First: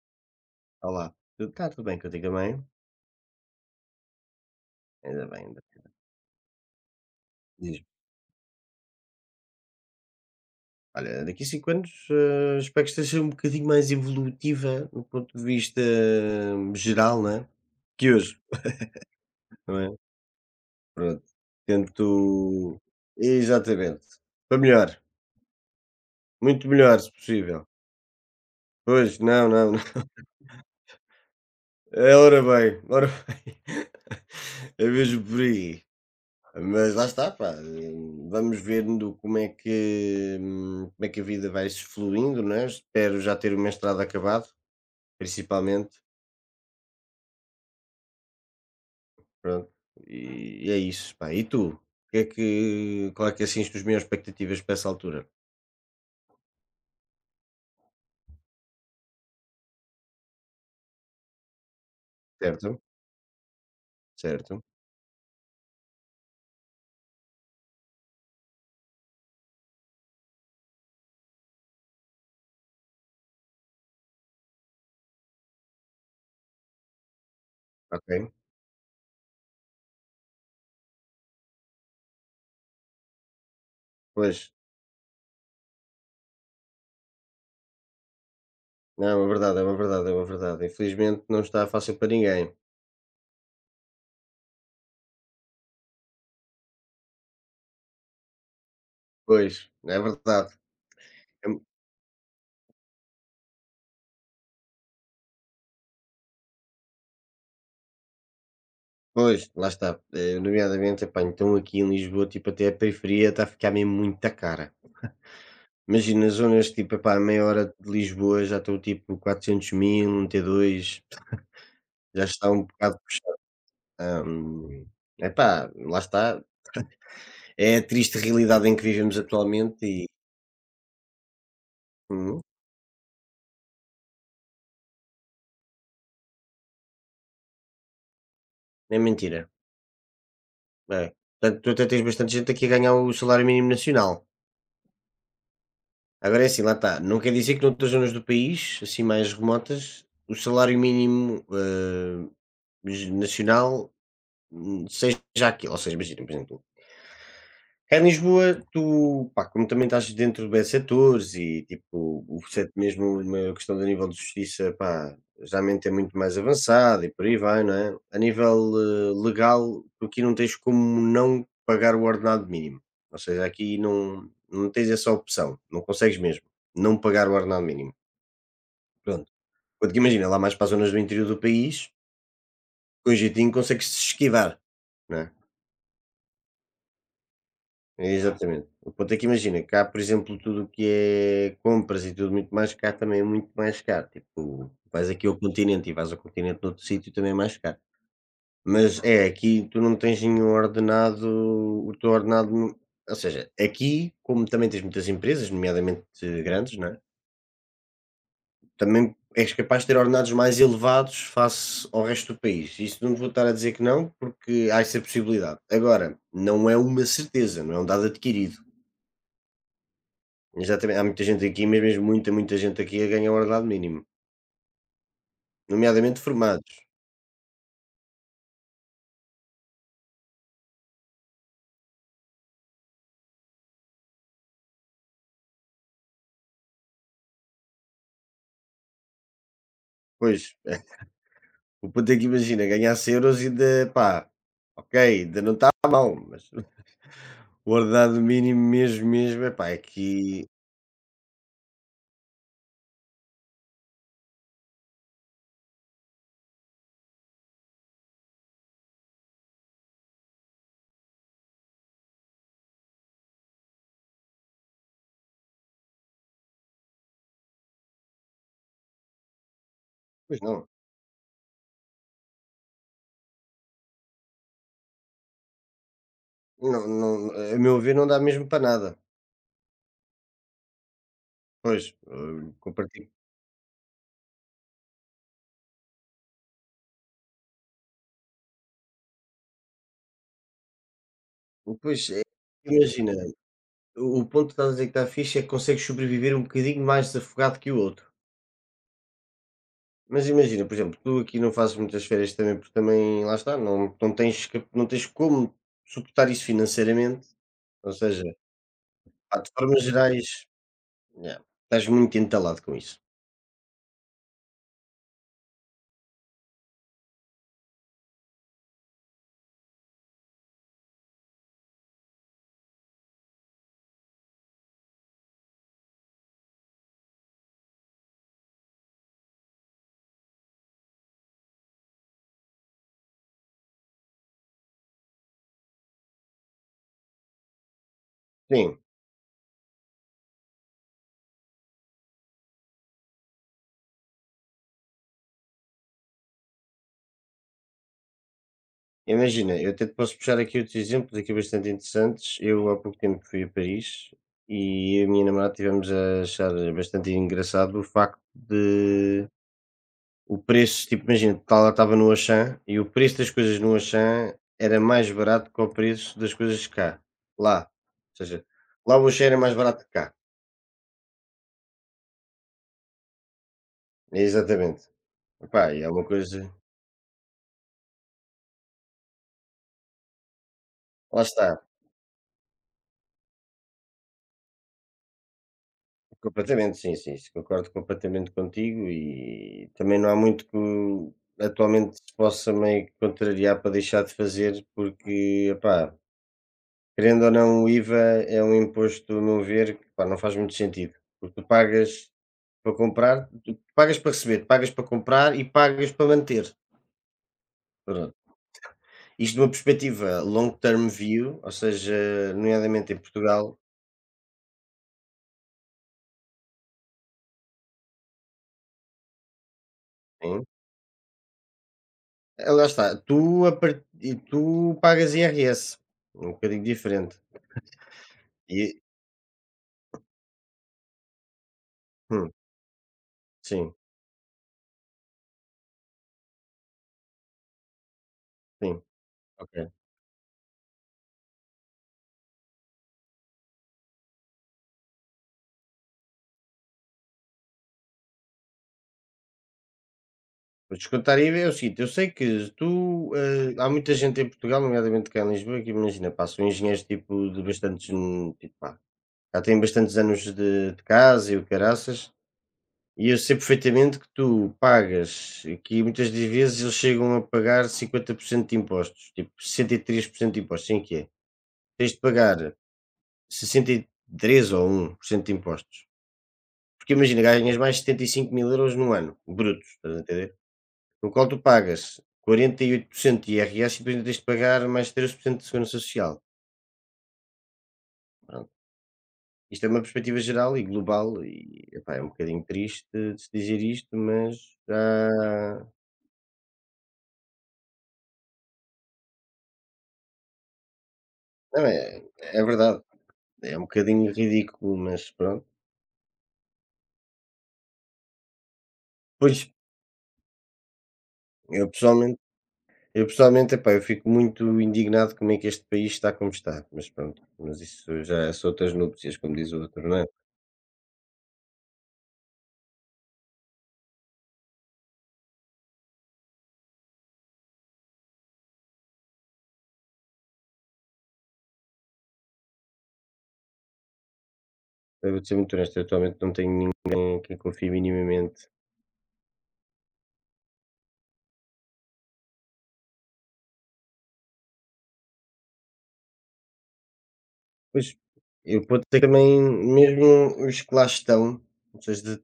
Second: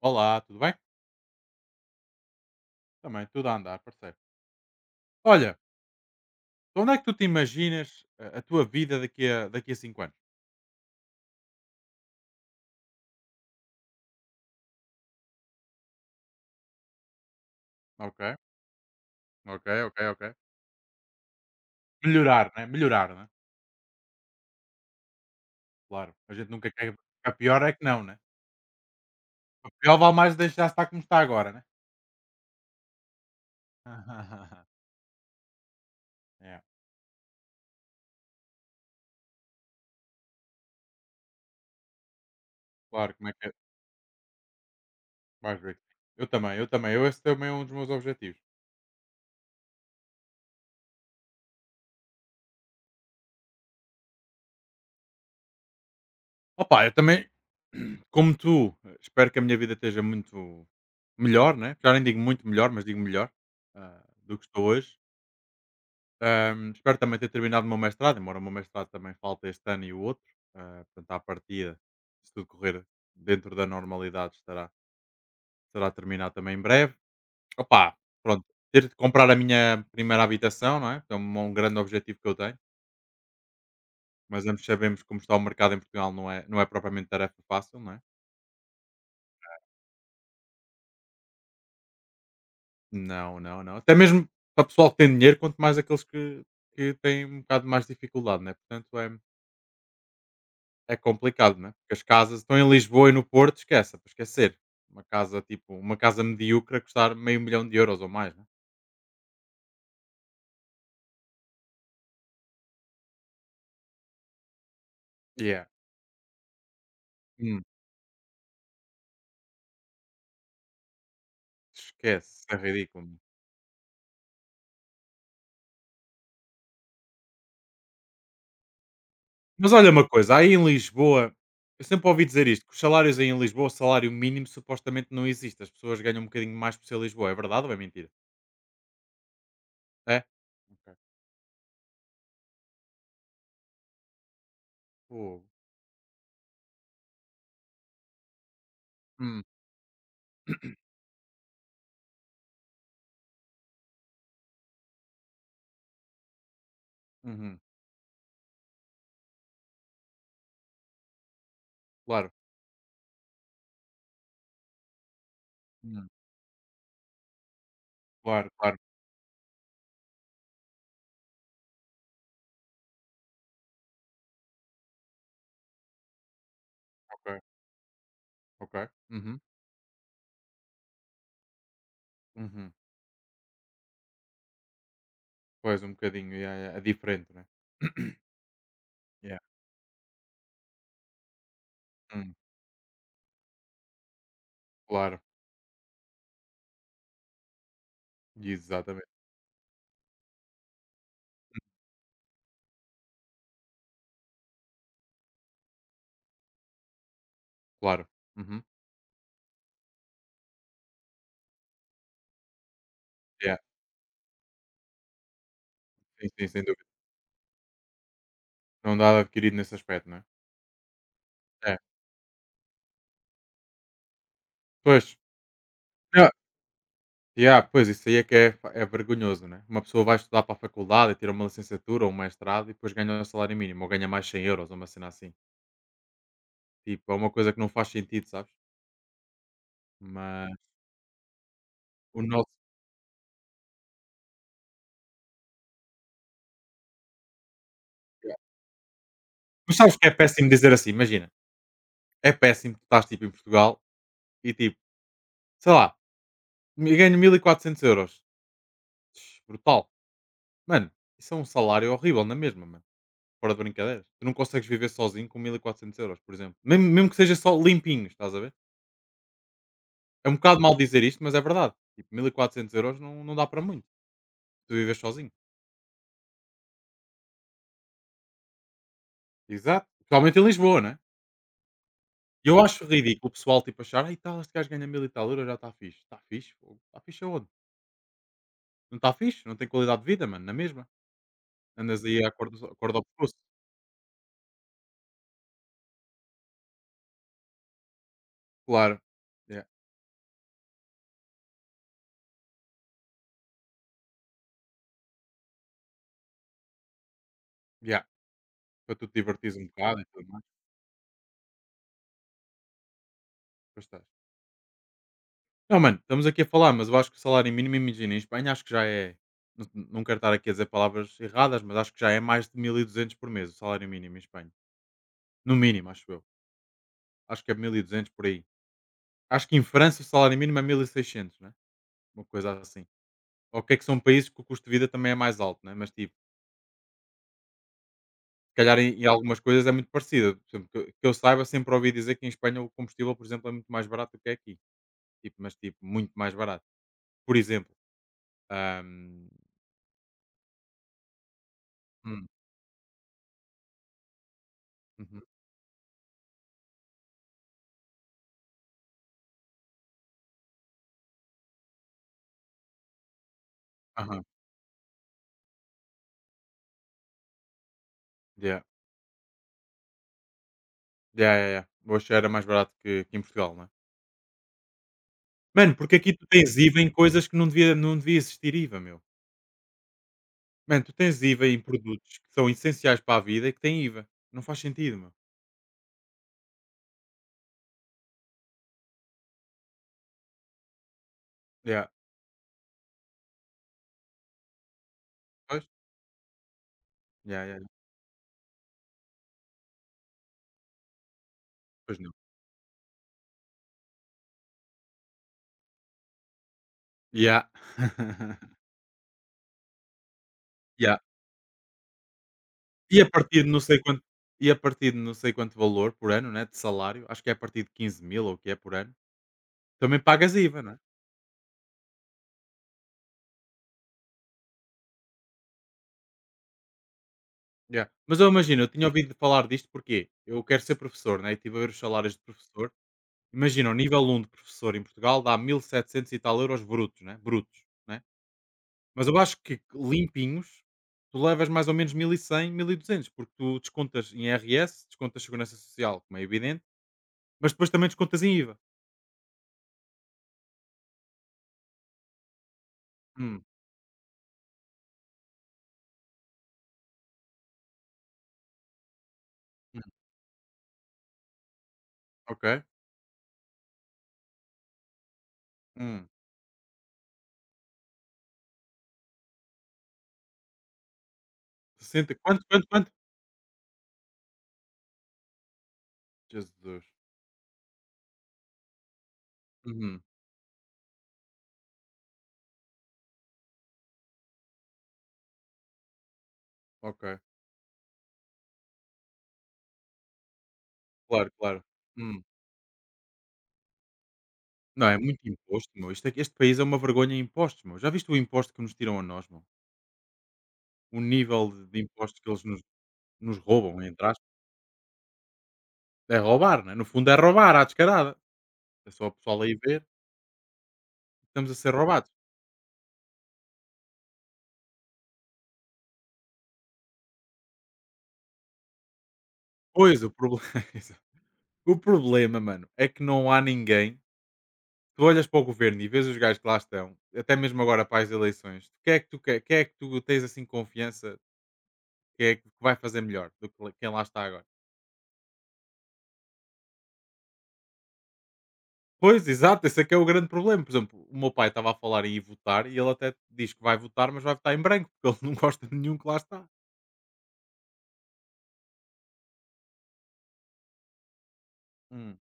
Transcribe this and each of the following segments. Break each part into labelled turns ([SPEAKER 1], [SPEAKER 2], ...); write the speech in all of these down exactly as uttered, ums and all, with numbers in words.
[SPEAKER 1] Olá, tudo bem?
[SPEAKER 2] Olá, tu está tudo bem contigo também?
[SPEAKER 1] Também, tudo a andar, parceiro.
[SPEAKER 2] Ainda bem,
[SPEAKER 1] Olha,
[SPEAKER 2] ainda bem.
[SPEAKER 1] onde é que tu te
[SPEAKER 2] Diz-me,
[SPEAKER 1] imaginas a, a tua vida daqui a, daqui a cinco anos?
[SPEAKER 2] olha, daqui a cinco anos, eh, espero que esteja um bocadinho mais evolutiva no ponto de vista hum, geral, né? Que
[SPEAKER 1] Ok,
[SPEAKER 2] hoje,
[SPEAKER 1] ok,
[SPEAKER 2] não é?
[SPEAKER 1] ok, ok.
[SPEAKER 2] Pronto.
[SPEAKER 1] Melhorar, né?
[SPEAKER 2] Tento.
[SPEAKER 1] Melhorar, né?
[SPEAKER 2] Exatamente. Para melhor.
[SPEAKER 1] Claro. A gente
[SPEAKER 2] Muito
[SPEAKER 1] nunca quer
[SPEAKER 2] melhor, se
[SPEAKER 1] ficar pior,
[SPEAKER 2] possível.
[SPEAKER 1] é que não, né?
[SPEAKER 2] Pois, não,
[SPEAKER 1] O
[SPEAKER 2] não, não.
[SPEAKER 1] pior vale mais deixar estar como está agora, né?
[SPEAKER 2] É, ora bem, ora bem. É mesmo por aí.
[SPEAKER 1] É,
[SPEAKER 2] Mas lá está, pá. hum, Vamos vendo como é que, hum, como é que a vida vai se fluindo, né?
[SPEAKER 1] claro,
[SPEAKER 2] Espero
[SPEAKER 1] como é
[SPEAKER 2] já
[SPEAKER 1] que é?
[SPEAKER 2] ter o mestrado acabado,
[SPEAKER 1] Vais ver.
[SPEAKER 2] principalmente.
[SPEAKER 1] Eu também, eu também. Eu, esse também é um dos meus objetivos.
[SPEAKER 2] Pronto. E, e é isso, pá. E tu? O Que é que, qual é que é, assim as tuas maiores expectativas para essa altura?
[SPEAKER 1] Opa, eu também, como tu, eh, espero que a minha vida esteja muito melhor, né? Já nem digo muito melhor,
[SPEAKER 2] Certo?
[SPEAKER 1] mas digo melhor ah, do que
[SPEAKER 2] Certo.
[SPEAKER 1] estou hoje. Ahm, espero também ter terminado o meu mestrado, embora o meu mestrado também falta este ano e o outro. Ah, portanto, à partida, se tudo correr dentro da normalidade, estará, estará terminado também em breve. Opa,
[SPEAKER 2] Ok.
[SPEAKER 1] pronto, ter de comprar a minha primeira habitação, não é? É um, um grande objetivo que eu tenho.
[SPEAKER 2] Pois.
[SPEAKER 1] Mas ambos sabemos como está o mercado em Portugal, não é, não é propriamente tarefa fácil, não é?
[SPEAKER 2] Não, é uma verdade, é uma verdade, é uma verdade. Infelizmente não está fácil para ninguém.
[SPEAKER 1] Não, não, não. Até mesmo para o pessoal que tem dinheiro, quanto mais aqueles que, que têm um bocado mais dificuldade, não é? Portanto, é,
[SPEAKER 2] Pois, é verdade.
[SPEAKER 1] É
[SPEAKER 2] É
[SPEAKER 1] complicado,
[SPEAKER 2] mu-
[SPEAKER 1] né? Porque as casas estão em Lisboa e no Porto, esquece, é para esquecer. Uma casa, tipo, uma casa medíocre a custar meio milhão de euros ou mais, né?
[SPEAKER 2] Pois, lá está. Eh, Nomeadamente, epá, então aqui em Lisboa, tipo, até a periferia está a ficar mesmo muito cara.
[SPEAKER 1] Yeah.
[SPEAKER 2] Imagina zonas tipo, epá, a meia
[SPEAKER 1] Hum,
[SPEAKER 2] hora de Lisboa já estão tipo quatrocentos mil, um t dois já
[SPEAKER 1] Esquece,
[SPEAKER 2] está
[SPEAKER 1] é
[SPEAKER 2] um bocado
[SPEAKER 1] ridículo.
[SPEAKER 2] puxado. Hum, epá, lá está. É a triste realidade em que vivemos
[SPEAKER 1] Mas
[SPEAKER 2] atualmente
[SPEAKER 1] olha uma
[SPEAKER 2] e
[SPEAKER 1] coisa, aí em Lisboa, eu sempre ouvi
[SPEAKER 2] hum,
[SPEAKER 1] dizer isto, que os salários aí em Lisboa, o salário mínimo supostamente não existe. As pessoas ganham um bocadinho mais por ser Lisboa, é verdade ou é mentira?
[SPEAKER 2] é mentira.
[SPEAKER 1] É? Ok.
[SPEAKER 2] É. Portanto, tu até tens bastante gente aqui a ganhar o salário mínimo nacional.
[SPEAKER 1] Fogo.
[SPEAKER 2] Agora é assim, lá está. Não quer dizer que noutras zonas do país, assim mais
[SPEAKER 1] Hum,
[SPEAKER 2] remotas, o salário mínimo eh, nacional hum, seja aquilo. Ou seja, imagina, por exemplo,
[SPEAKER 1] uhum,
[SPEAKER 2] cá em Lisboa, tu, pá, como também estás dentro de bem setores e tipo,
[SPEAKER 1] claro.
[SPEAKER 2] o setor mesmo uma questão de nível de justiça, pá, geralmente é
[SPEAKER 1] Hum,
[SPEAKER 2] muito mais avançado e por aí vai, não é? A
[SPEAKER 1] Claro,
[SPEAKER 2] nível
[SPEAKER 1] claro,
[SPEAKER 2] eh, legal, tu aqui não tens como não pagar o ordenado mínimo. Ou seja, aqui não, não tens essa opção, não consegues mesmo não pagar o
[SPEAKER 1] ok,
[SPEAKER 2] ordenado mínimo.
[SPEAKER 1] ok.
[SPEAKER 2] Pronto.
[SPEAKER 1] Uhum,
[SPEAKER 2] Porque imagina, lá mais para as zonas do interior do país,
[SPEAKER 1] uhum.
[SPEAKER 2] com jeitinho consegues se esquivar, não é?
[SPEAKER 1] Pois, um bocadinho, yeah, yeah, é diferente, né?
[SPEAKER 2] Exatamente. O ponto é que
[SPEAKER 1] Yeah.
[SPEAKER 2] imagina, cá, por exemplo, tudo o que é compras e tudo
[SPEAKER 1] Hum.
[SPEAKER 2] muito mais caro também é muito mais caro. Tipo, vais
[SPEAKER 1] Claro,
[SPEAKER 2] aqui ao continente e vais ao continente noutro sítio também é mais caro. Mas
[SPEAKER 1] exatamente,
[SPEAKER 2] é, aqui tu não tens nenhum ordenado, o teu ordenado. Não- Ou seja, aqui, como também tens muitas empresas, nomeadamente eh, grandes, não é?
[SPEAKER 1] claro. Uhum.
[SPEAKER 2] Também és capaz de ter ordenados mais elevados face ao resto do país. Isso não te vou estar a
[SPEAKER 1] Yeah.
[SPEAKER 2] dizer que não, porque há essa possibilidade. Agora,
[SPEAKER 1] Sim, sim, sem
[SPEAKER 2] não é
[SPEAKER 1] dúvida.
[SPEAKER 2] uma certeza, não é um dado adquirido.
[SPEAKER 1] Não dá adquirido nesse aspecto, não é?
[SPEAKER 2] Exatamente, há muita gente aqui,
[SPEAKER 1] É.
[SPEAKER 2] mas mesmo muita, muita gente aqui a ganhar o ordenado mínimo,
[SPEAKER 1] Pois.
[SPEAKER 2] nomeadamente
[SPEAKER 1] Yeah.
[SPEAKER 2] formados.
[SPEAKER 1] Yeah, pois, isso aí é que é, fa- é vergonhoso, né? Uma pessoa vai estudar para a faculdade e tira uma licenciatura ou um mestrado e depois ganha um salário mínimo ou ganha mais cem euros, ou uma cena assim. Tipo, é uma coisa que não faz sentido, sabes? Mas
[SPEAKER 2] Pois, eh, o ponto é
[SPEAKER 1] o
[SPEAKER 2] que
[SPEAKER 1] nosso.
[SPEAKER 2] imagina, ganhasse euros e ainda, pá, ok, ainda não está mal, mas o ordenado
[SPEAKER 1] Yeah.
[SPEAKER 2] mínimo mesmo, mesmo, epá,
[SPEAKER 1] Mas
[SPEAKER 2] é
[SPEAKER 1] sabes que é
[SPEAKER 2] que,
[SPEAKER 1] péssimo dizer assim? Imagina, é péssimo que estás tipo em Portugal e tipo, sei lá, me- ganho mil e quatrocentos euros. Tch, brutal. Mano, isso é um salário horrível, na mesma, mano. Fora de brincadeiras. Tu não consegues viver sozinho com mil e quatrocentos euros, por exemplo. Mesmo mesmo que seja só limpinho, estás a ver? É um
[SPEAKER 2] pois
[SPEAKER 1] bocado
[SPEAKER 2] não,
[SPEAKER 1] mal dizer isto, mas é verdade. Tipo, mil e quatrocentos euros não, não dá para muito, tu vives sozinho.
[SPEAKER 2] não, não, a meu ver não dá mesmo para nada.
[SPEAKER 1] Exato. Principalmente em Lisboa, né?
[SPEAKER 2] Pois, eh,
[SPEAKER 1] E eu acho
[SPEAKER 2] compartilho.
[SPEAKER 1] ridículo o pessoal, tipo, achar, ai tal, este gajo ganha mil e tal euros, já está fixe. Está fixe? Fogo. Está fixe aonde? Não está fixe? Não tem qualidade de vida, mano, na mesma.
[SPEAKER 2] Pois,
[SPEAKER 1] Andas
[SPEAKER 2] é,
[SPEAKER 1] aí à corda, à corda ao
[SPEAKER 2] imagina,
[SPEAKER 1] pescoço.
[SPEAKER 2] o o ponto que estás a dizer que está fixe é que consegues sobreviver um bocadinho mais desafogado que o outro.
[SPEAKER 1] Claro. Yeah.
[SPEAKER 2] Mas imagina, por exemplo, tu aqui não fazes muitas férias também, porque também, lá está, não, não, tens, cap- não tens como suportar isso financeiramente. Ou
[SPEAKER 1] Yeah.
[SPEAKER 2] seja,
[SPEAKER 1] Para tu te
[SPEAKER 2] pá, de
[SPEAKER 1] divertires um
[SPEAKER 2] formas
[SPEAKER 1] bocado e tudo mais.
[SPEAKER 2] gerais, yeah, estás muito entalado com isso.
[SPEAKER 1] Pois tá. Não, mano, estamos aqui a falar, mas eu acho que o salário mínimo, imagina, em Espanha acho que já é. Não, não quero estar aqui a dizer palavras erradas, mas acho que já é mais de mil e duzentos por mês o salário mínimo em Espanha. No mínimo, acho eu. Acho que é mil e duzentos por aí. Acho que em França o salário mínimo é mil e seiscentos, né? Uma coisa assim. Ok, que são países que o custo de vida também é mais alto, né? Mas tipo, se calhar
[SPEAKER 2] Sim,
[SPEAKER 1] em, em algumas coisas é muito parecido. Por exemplo, que, eu- que eu saiba, sempre ouvi dizer que em Espanha o combustível, por exemplo, é muito mais barato do que aqui. Tipo, mas tipo, muito mais barato. Por exemplo. ahm,
[SPEAKER 2] imagina, eu até te posso puxar aqui outros exemplos aqui bastante
[SPEAKER 1] hum,
[SPEAKER 2] interessantes. Eu há pouco tempo fui a Paris e eu e a
[SPEAKER 1] uhum,
[SPEAKER 2] minha namorada tivemos a achar bastante engraçado o facto. O preço, tipo, imagina, estava estava no Auchan e o preço das coisas no
[SPEAKER 1] aham,
[SPEAKER 2] Auchan era mais barato que o preço das coisas cá, lá. Ou seja,
[SPEAKER 1] yeah.
[SPEAKER 2] lá o Auchan era mais barato que cá.
[SPEAKER 1] Ya, ya, ya. O era mais barato que, que em Portugal, não é?
[SPEAKER 2] É Exatamente. Epá,
[SPEAKER 1] Mano,
[SPEAKER 2] e é
[SPEAKER 1] porque
[SPEAKER 2] uma
[SPEAKER 1] aqui tu
[SPEAKER 2] coisa.
[SPEAKER 1] tens IVA em coisas que não devia, não devia existir IVA, meu. Mano, tu tens
[SPEAKER 2] Lá
[SPEAKER 1] IVA em
[SPEAKER 2] está,
[SPEAKER 1] produtos que são essenciais para a vida e que têm IVA. Não faz sentido, meu.
[SPEAKER 2] completamente, sim, sim, isso concordo completamente contigo e também não há muito que
[SPEAKER 1] Ya.
[SPEAKER 2] atualmente se possa meio que contrariar para deixar de fazer, porque,
[SPEAKER 1] Pois?
[SPEAKER 2] epá, querendo ou
[SPEAKER 1] Ya, ya,
[SPEAKER 2] não,
[SPEAKER 1] ya.
[SPEAKER 2] o I V A é um imposto, a meu ver, que pá, não faz muito sentido, porque tu
[SPEAKER 1] Pois
[SPEAKER 2] pagas.
[SPEAKER 1] não.
[SPEAKER 2] Para comprar, tu pagas para receber, tu pagas para comprar e pagas para manter.
[SPEAKER 1] Ya.
[SPEAKER 2] Pronto. Isto de uma perspectiva long term
[SPEAKER 1] Ya.
[SPEAKER 2] view, ou seja, nomeadamente em
[SPEAKER 1] E a partir de
[SPEAKER 2] Portugal,
[SPEAKER 1] não sei quanto e a partir de não sei quanto valor por ano, né, de salário, acho que é a partir de quinze mil ou o que é por ano, também pagas
[SPEAKER 2] sim.
[SPEAKER 1] IVA, não é?
[SPEAKER 2] Eh, lá está, tu a par e tu pagas I R S, um bocadinho diferente.
[SPEAKER 1] Ya. Mas eu imagino, eu
[SPEAKER 2] E
[SPEAKER 1] tinha ouvido falar disto porque eu quero ser professor, né, e estive a ver os salários de
[SPEAKER 2] hum,
[SPEAKER 1] professor. Imagina, o
[SPEAKER 2] sim,
[SPEAKER 1] nível um de professor em Portugal dá mil e setecentos e setecentos e tal euros brutos, né? Brutos, né?
[SPEAKER 2] sim,
[SPEAKER 1] Mas eu acho que
[SPEAKER 2] ok.
[SPEAKER 1] limpinhos, tu levas mais ou menos mil e cem, mil e duzentos, porque tu descontas em I R S, descontas Segurança Social, como é evidente, mas depois também descontas em IVA.
[SPEAKER 2] Para descontar I V A é o seguinte, eu sei que tu,
[SPEAKER 1] Hum,
[SPEAKER 2] eh, há muita gente em Portugal, nomeadamente cá em Lisboa, que imagina, pá, são engenheiros tipo de bastantes, hum, tipo, pá, já têm
[SPEAKER 1] hum,
[SPEAKER 2] bastantes anos de, de casa e o caraças.
[SPEAKER 1] ok.
[SPEAKER 2] E eu sei perfeitamente que tu pagas e que
[SPEAKER 1] Hum,
[SPEAKER 2] muitas das vezes eles chegam a pagar cinquenta por cento de impostos, tipo sessenta e três por cento de impostos, assim é que é. Tens de
[SPEAKER 1] sessenta, quanto,
[SPEAKER 2] pagar
[SPEAKER 1] quanto, quanto?
[SPEAKER 2] sessenta e três ou um por cento de impostos.
[SPEAKER 1] Jesus.
[SPEAKER 2] Porque imagina, ganhas mais de setenta e cinco mil euros no ano, brutos, estás a
[SPEAKER 1] Uhum,
[SPEAKER 2] entender? No qual tu pagas quarenta e oito por cento de I R S e depois ainda tens de pagar mais treze por cento de segurança social.
[SPEAKER 1] ok.
[SPEAKER 2] Pronto. Isto é uma perspectiva geral e global
[SPEAKER 1] Claro, claro.
[SPEAKER 2] e epá, é um
[SPEAKER 1] Hum.
[SPEAKER 2] bocadinho triste de se dizer isto, mas
[SPEAKER 1] Não, é muito
[SPEAKER 2] já.
[SPEAKER 1] imposto, meu. Isto é que- este país é uma vergonha em impostos, meu. Já viste o imposto que nos tiram a nós, meu? O nível de
[SPEAKER 2] Não,
[SPEAKER 1] de
[SPEAKER 2] é,
[SPEAKER 1] impostos que
[SPEAKER 2] é
[SPEAKER 1] eles nos,
[SPEAKER 2] verdade.
[SPEAKER 1] nos
[SPEAKER 2] É um
[SPEAKER 1] roubam, entre.
[SPEAKER 2] bocadinho ridículo, mas pronto.
[SPEAKER 1] É roubar, né? No fundo é roubar à descarada. É só o
[SPEAKER 2] Pois,
[SPEAKER 1] pessoal aí ver, estamos a
[SPEAKER 2] eu
[SPEAKER 1] ser roubados.
[SPEAKER 2] pessoalmente, eu pessoalmente, epá, eu fico muito indignado como é que este país está como está, mas pronto, mas isso já são outras núpcias, como diz o outro, não
[SPEAKER 1] Pois,
[SPEAKER 2] é?
[SPEAKER 1] o problema. Exato. O problema, mano, é que não há ninguém. Tu olhas para o governo e vês os gajos que lá estão, até mesmo agora para as eleições, quem é que tu, quer- quem é que tu tens assim confiança que é que vai fazer melhor do que quem lá está agora?
[SPEAKER 2] Eu vou ser muito honesto, eu atualmente não tenho ninguém que eu confie minimamente.
[SPEAKER 1] Pois, exato, esse é que é o grande problema. Por exemplo, o meu pai estava a falar em ir votar e ele até diz que vai votar, mas vai votar em branco, porque ele não gosta de nenhum que lá está.
[SPEAKER 2] Pois, eu vou ter também, mesmo os que lá estão, ou seja,
[SPEAKER 1] Hum,
[SPEAKER 2] de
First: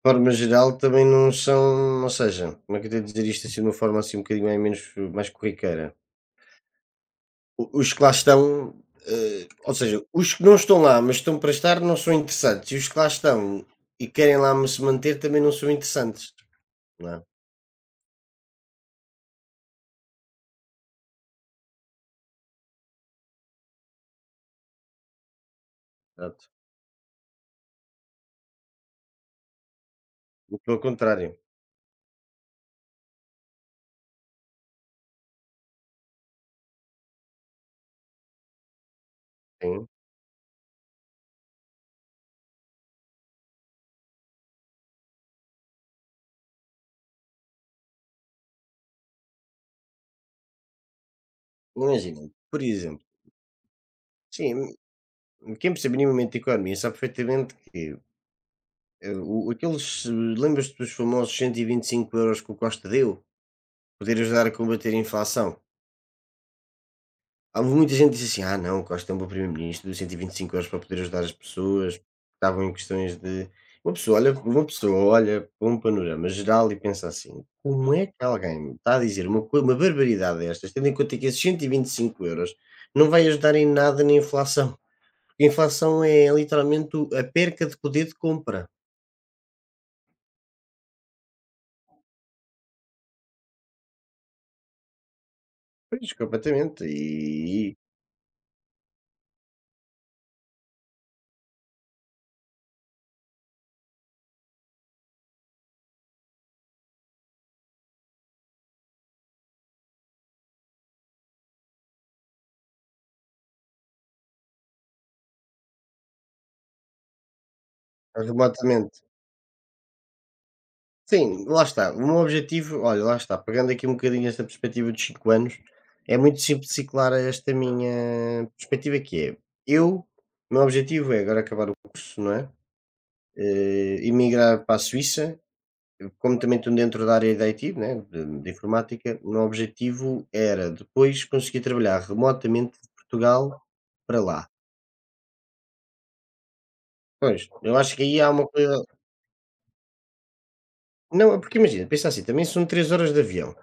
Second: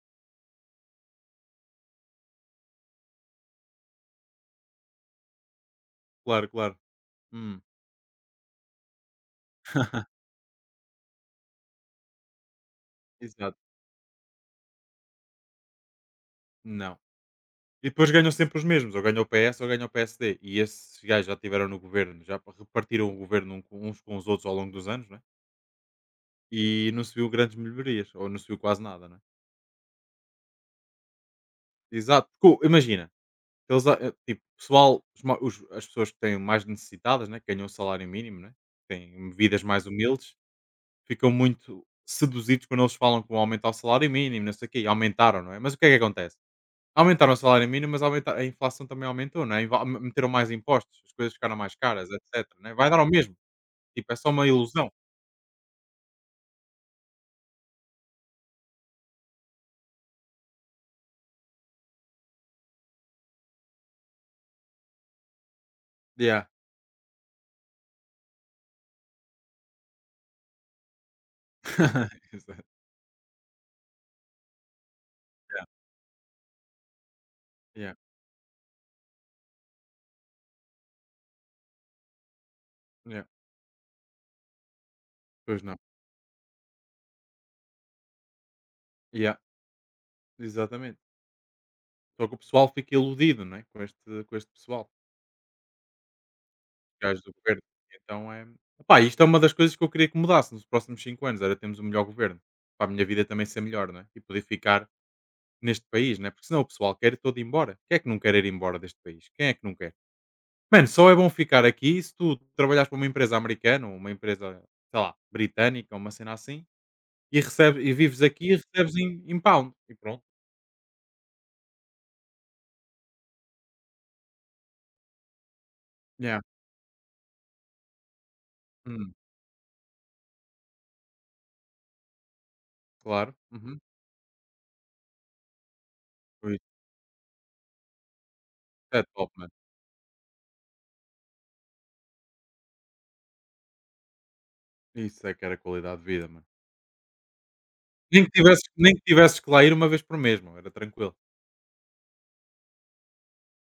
[SPEAKER 2] forma geral, também não são, ou seja, como é que eu tenho de dizer isto assim de uma forma assim um bocadinho mais, menos, mais corriqueira?
[SPEAKER 1] Claro, claro. Hum,
[SPEAKER 2] O Os que lá estão, eh, ou seja, os que não estão lá, mas estão para estar, não são interessantes, e os que lá
[SPEAKER 1] exato.
[SPEAKER 2] estão e querem lá ma se manter também não são interessantes,
[SPEAKER 1] Não.
[SPEAKER 2] não é?
[SPEAKER 1] E depois ganham sempre os mesmos, ou ganha o P S ou ganha o P S D. E esses gajos já tiveram no governo, já repartiram o governo um com- uns com os outros ao longo dos anos, né?
[SPEAKER 2] Exato.
[SPEAKER 1] E não se viu grandes melhorias, ou não se viu quase nada, né?
[SPEAKER 2] Muito pelo contrário,
[SPEAKER 1] Exato. Porque, imagina, eles, ah, eh, tipo, pessoal, os ma- os- as pessoas que têm mais necessitadas, né? Que ganham o salário mínimo, né? Têm vidas mais
[SPEAKER 2] sim.
[SPEAKER 1] humildes, ficam muito seduzidos quando eles falam que vão aumentar o salário mínimo, não sei o quê, e aumentaram, não é? Mas o que é que acontece? Aumentaram o salário mínimo, mas aumenta a inflação também aumentou, não é? E meteram mais impostos, as coisas ficaram mais caras,
[SPEAKER 2] Imagina,
[SPEAKER 1] etcétera,
[SPEAKER 2] por
[SPEAKER 1] né? Vai dar
[SPEAKER 2] exemplo,
[SPEAKER 1] ao mesmo, tipo, é só uma
[SPEAKER 2] sim,
[SPEAKER 1] ilusão.
[SPEAKER 2] quem percebe minimamente de economia sabe perfeitamente que, eh, o aqueles eh, lembras-te dos famosos cento e e vinte e cinco euros que o Costa deu? Poder ajudar a combater a inflação.
[SPEAKER 1] Yeah.
[SPEAKER 2] Há muita gente que diz assim: "Ah não, Costa é um bom primeiro-ministro, deu cento e vinte e cinco euros para poder ajudar as pessoas que
[SPEAKER 1] Exato.
[SPEAKER 2] estavam em questões de". Uma pessoa olha, uma pessoa olha
[SPEAKER 1] Yeah,
[SPEAKER 2] para um panorama geral e pensa assim:
[SPEAKER 1] yeah,
[SPEAKER 2] "Como é que alguém está a dizer uma coi uma barbaridade destas, tendo em conta que esses cento e vinte e cinco euros não
[SPEAKER 1] yeah.
[SPEAKER 2] vai ajudar em nada na inflação?" Porque a
[SPEAKER 1] Pois não.
[SPEAKER 2] inflação é literalmente o a perca de poder de compra.
[SPEAKER 1] Yeah, exatamente. Só que o pessoal fica iludido, não é, com este com este pessoal,
[SPEAKER 2] Pois, completamente
[SPEAKER 1] os gajos do governo.
[SPEAKER 2] e
[SPEAKER 1] Então é opá, isto é uma das coisas que eu queria que mudasse nos próximos cinco anos, era termos um melhor governo, para a minha vida também ser melhor, não é? E poder ficar neste país, não é? Porque senão o pessoal quer todo ir embora. Quem é que não quer ir embora deste país? Quem é que não quer? Mano, só é bom ficar aqui se tu trabalhares para uma empresa americana ou uma empresa, sei lá, britânica, uma cena assim, e, recebe, e vives
[SPEAKER 2] e
[SPEAKER 1] aqui e recebes
[SPEAKER 2] remotamente.
[SPEAKER 1] em, em pound. E pronto.
[SPEAKER 2] Sim, lá está. O meu objetivo, olha, lá está, pegando aqui um bocadinho esta perspectiva dos cinco anos, é
[SPEAKER 1] Yeah.
[SPEAKER 2] muito simples e clara esta minha perspectiva
[SPEAKER 1] Hum,
[SPEAKER 2] que é, eu, o meu objetivo é agora acabar o curso, não é?
[SPEAKER 1] Claro. Uhum.
[SPEAKER 2] Eh, emigrar para a Suíça, como também
[SPEAKER 1] Pois,
[SPEAKER 2] estou dentro da área da I T, né, de, de
[SPEAKER 1] é
[SPEAKER 2] informática, o
[SPEAKER 1] top,
[SPEAKER 2] meu
[SPEAKER 1] mano.
[SPEAKER 2] objetivo era depois conseguir trabalhar remotamente de Portugal para lá.
[SPEAKER 1] Isso é que era qualidade de vida, mano.
[SPEAKER 2] Pois, eu acho que aí
[SPEAKER 1] Nem
[SPEAKER 2] há
[SPEAKER 1] que
[SPEAKER 2] uma
[SPEAKER 1] tivesses,
[SPEAKER 2] coisa...
[SPEAKER 1] nem que, tivesses que lá ir uma vez por mês, mano. Era tranquilo.
[SPEAKER 2] Não, é porque imagina, pensa assim, também são três horas de avião.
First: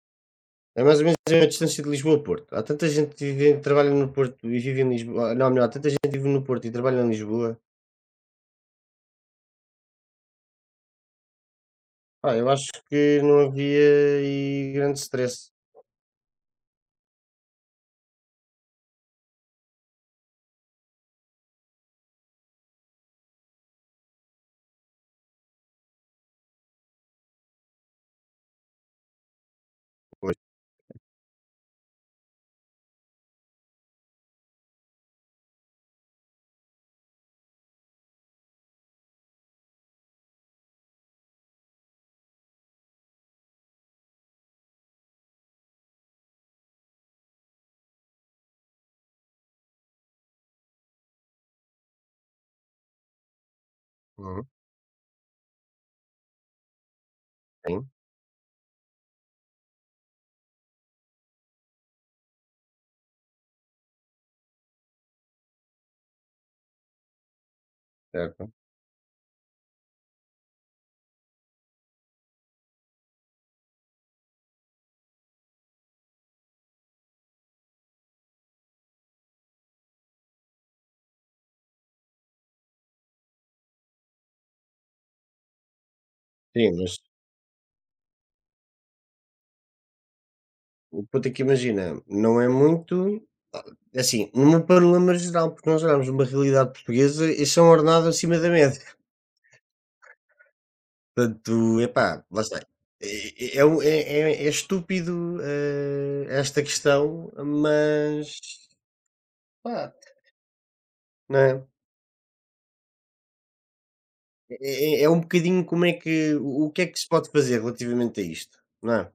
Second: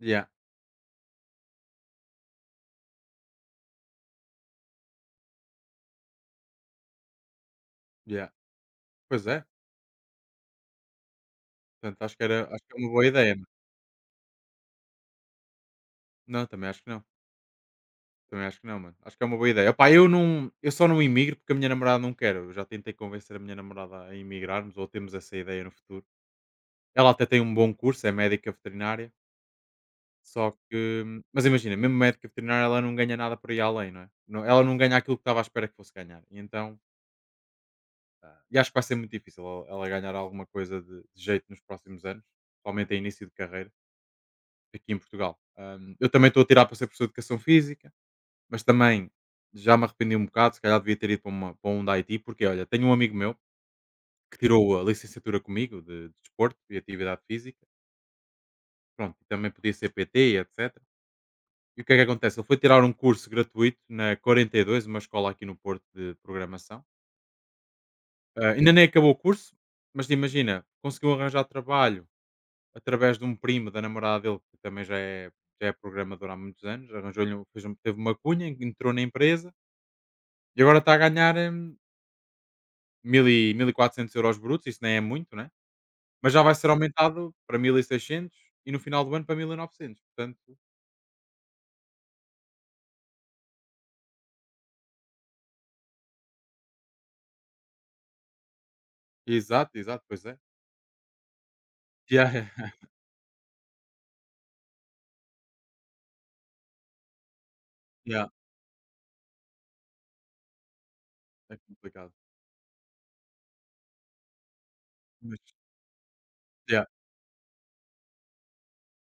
[SPEAKER 1] Yeah,
[SPEAKER 2] É mais ou menos a distância de Lisboa a Porto. Há tanta gente que vive, trabalha no Porto e vive em Lisboa. ah, Não, melhor, há tanta gente que vive no Porto e trabalha em Lisboa.
[SPEAKER 1] yeah. Pois é. Portanto, acho que,
[SPEAKER 2] Pá,
[SPEAKER 1] era,
[SPEAKER 2] eu
[SPEAKER 1] acho
[SPEAKER 2] acho
[SPEAKER 1] que é uma boa
[SPEAKER 2] que
[SPEAKER 1] ideia, mano.
[SPEAKER 2] não havia aí grande stress.
[SPEAKER 1] Não, também acho que não. Também acho que não, mano. Acho que é uma boa ideia. Opá, eu não, eu só não imigro porque a minha namorada não quer. Eu já tentei convencer a minha namorada a imigrarmos ou temos essa ideia no futuro. Ela até tem um bom curso, é médica veterinária,
[SPEAKER 2] Pois,
[SPEAKER 1] só que, hum, mas imagina, mesmo médica veterinária ela não ganha nada por aí além, não é? Não- Ela não ganha aquilo que estava à espera que fosse ganhar. E então, Ah, e acho que vai ser muito difícil ela, ela ganhar alguma coisa de, de jeito nos próximos anos, principalmente a início de carreira aqui em Portugal. Ahm, eu também estou a tirar para ser professor de educação física. Mas também já me arrependi um bocado, se calhar devia ter ido para, uma, para um da I T, porque olha, tenho um amigo meu que
[SPEAKER 2] uhum,
[SPEAKER 1] tirou a licenciatura comigo de, de desporto e atividade física,
[SPEAKER 2] sim,
[SPEAKER 1] pronto, e também podia ser P T e etcétera. E o que é que acontece? Ele foi tirar um curso gratuito na quarenta e dois, uma escola aqui no Porto de programação. Ah,
[SPEAKER 2] certo.
[SPEAKER 1] ainda nem acabou o curso, mas imagina, conseguiu arranjar trabalho através de um primo da namorada dele, que também já é, já é programador há muitos anos, arranjou-lhe, um- fez um- teve uma cunha, entrou na empresa e agora está a ganhar. hum, mil e mil e quatrocentos euros brutos, isso nem é muito, né, mas já vai ser
[SPEAKER 2] Sim, mas
[SPEAKER 1] aumentado para mil e seiscentos e no final do ano para mil e novecentos, portanto.
[SPEAKER 2] o ponto é que imagina, não é muito. Assim, num panorama geral, porque nós olhamos uma realidade portuguesa e são ordenados acima da média.
[SPEAKER 1] Exato, exato, pois é.
[SPEAKER 2] Portanto, epá, lá
[SPEAKER 1] Yeah,
[SPEAKER 2] está.
[SPEAKER 1] yeah,
[SPEAKER 2] É, é, é um- é, é- é estúpido eh, esta questão,
[SPEAKER 1] yeah,
[SPEAKER 2] mas pá, não
[SPEAKER 1] é
[SPEAKER 2] é?
[SPEAKER 1] complicado,
[SPEAKER 2] É é é um
[SPEAKER 1] mas
[SPEAKER 2] bocadinho como é que o o que
[SPEAKER 1] yeah,
[SPEAKER 2] é que se pode fazer relativamente a isto, não é?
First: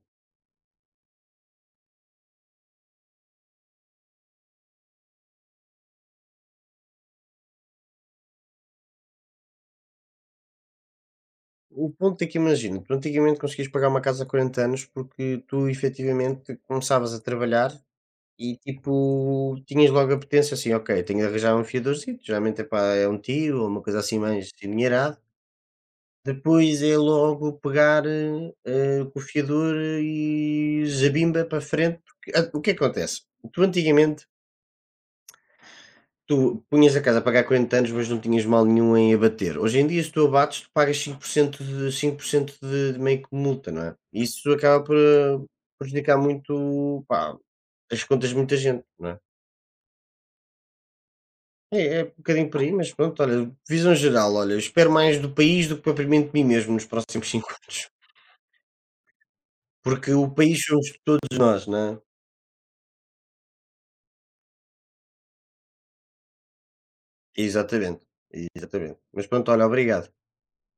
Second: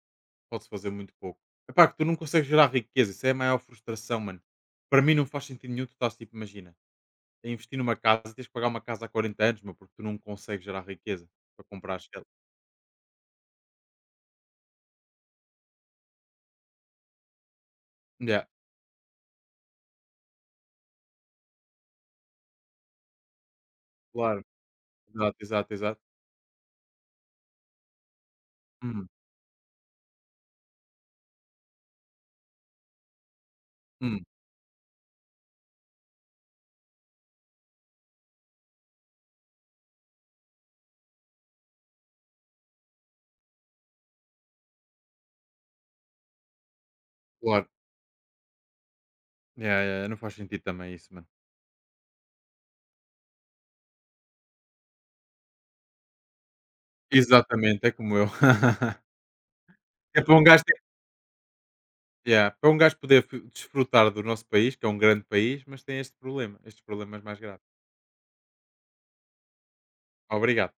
[SPEAKER 1] pode-se fazer muito pouco. Epá, que tu não consegues gerar riqueza, isso é a maior frustração, mano. Para mim não faz sentido nenhum, tu estás tipo, imagina, a investir numa casa e tens que pagar uma casa há quarenta anos, meu, porque tu não consegues gerar riqueza para
[SPEAKER 2] O
[SPEAKER 1] comprar
[SPEAKER 2] ponto
[SPEAKER 1] ela.
[SPEAKER 2] é que imagino tu antigamente conseguias pagar uma casa a quarenta anos porque tu efetivamente começavas a trabalhar
[SPEAKER 1] Yeah,
[SPEAKER 2] e tipo tinhas logo a potência assim, ok, tenho de arranjar um fiadorzito, geralmente epá, é um tio ou uma coisa assim
[SPEAKER 1] claro,
[SPEAKER 2] mais endinheirada.
[SPEAKER 1] exato, exato, exato.
[SPEAKER 2] Depois é logo pegar eh, eh,
[SPEAKER 1] Uhum,
[SPEAKER 2] com o fiador e eh, zabimba para frente. Porque, ah, o que é que acontece? Tu
[SPEAKER 1] uhum,
[SPEAKER 2] antigamente tu punhas a casa a pagar quarenta anos, mas não tinhas mal nenhum em abater. Hoje em dia, se tu abates, tu pagas cinco por cento de, cinco por cento de, de meio que multa, não é? Isso acaba por eh, prejudicar muito pá,
[SPEAKER 1] claro.
[SPEAKER 2] as contas de muita gente, não é?
[SPEAKER 1] Yeah, yeah, não faz sentido também isso, mano.
[SPEAKER 2] É, é um bocadinho por aí, mas pronto, olha, visão geral, olha, eu espero mais do país do que propriamente de mim mesmo nos próximos cinco
[SPEAKER 1] Exatamente,
[SPEAKER 2] anos.
[SPEAKER 1] é como eu.
[SPEAKER 2] Porque
[SPEAKER 1] É
[SPEAKER 2] o
[SPEAKER 1] para um
[SPEAKER 2] país
[SPEAKER 1] gajo ter
[SPEAKER 2] somos todos nós, não é?
[SPEAKER 1] yeah, para um gajo poder f desfrutar do nosso país, que é um grande país, mas tem este problema, estes problemas mais graves.
[SPEAKER 2] Exatamente, exatamente. Mas pronto, olha, obrigado.
[SPEAKER 1] Obrigado.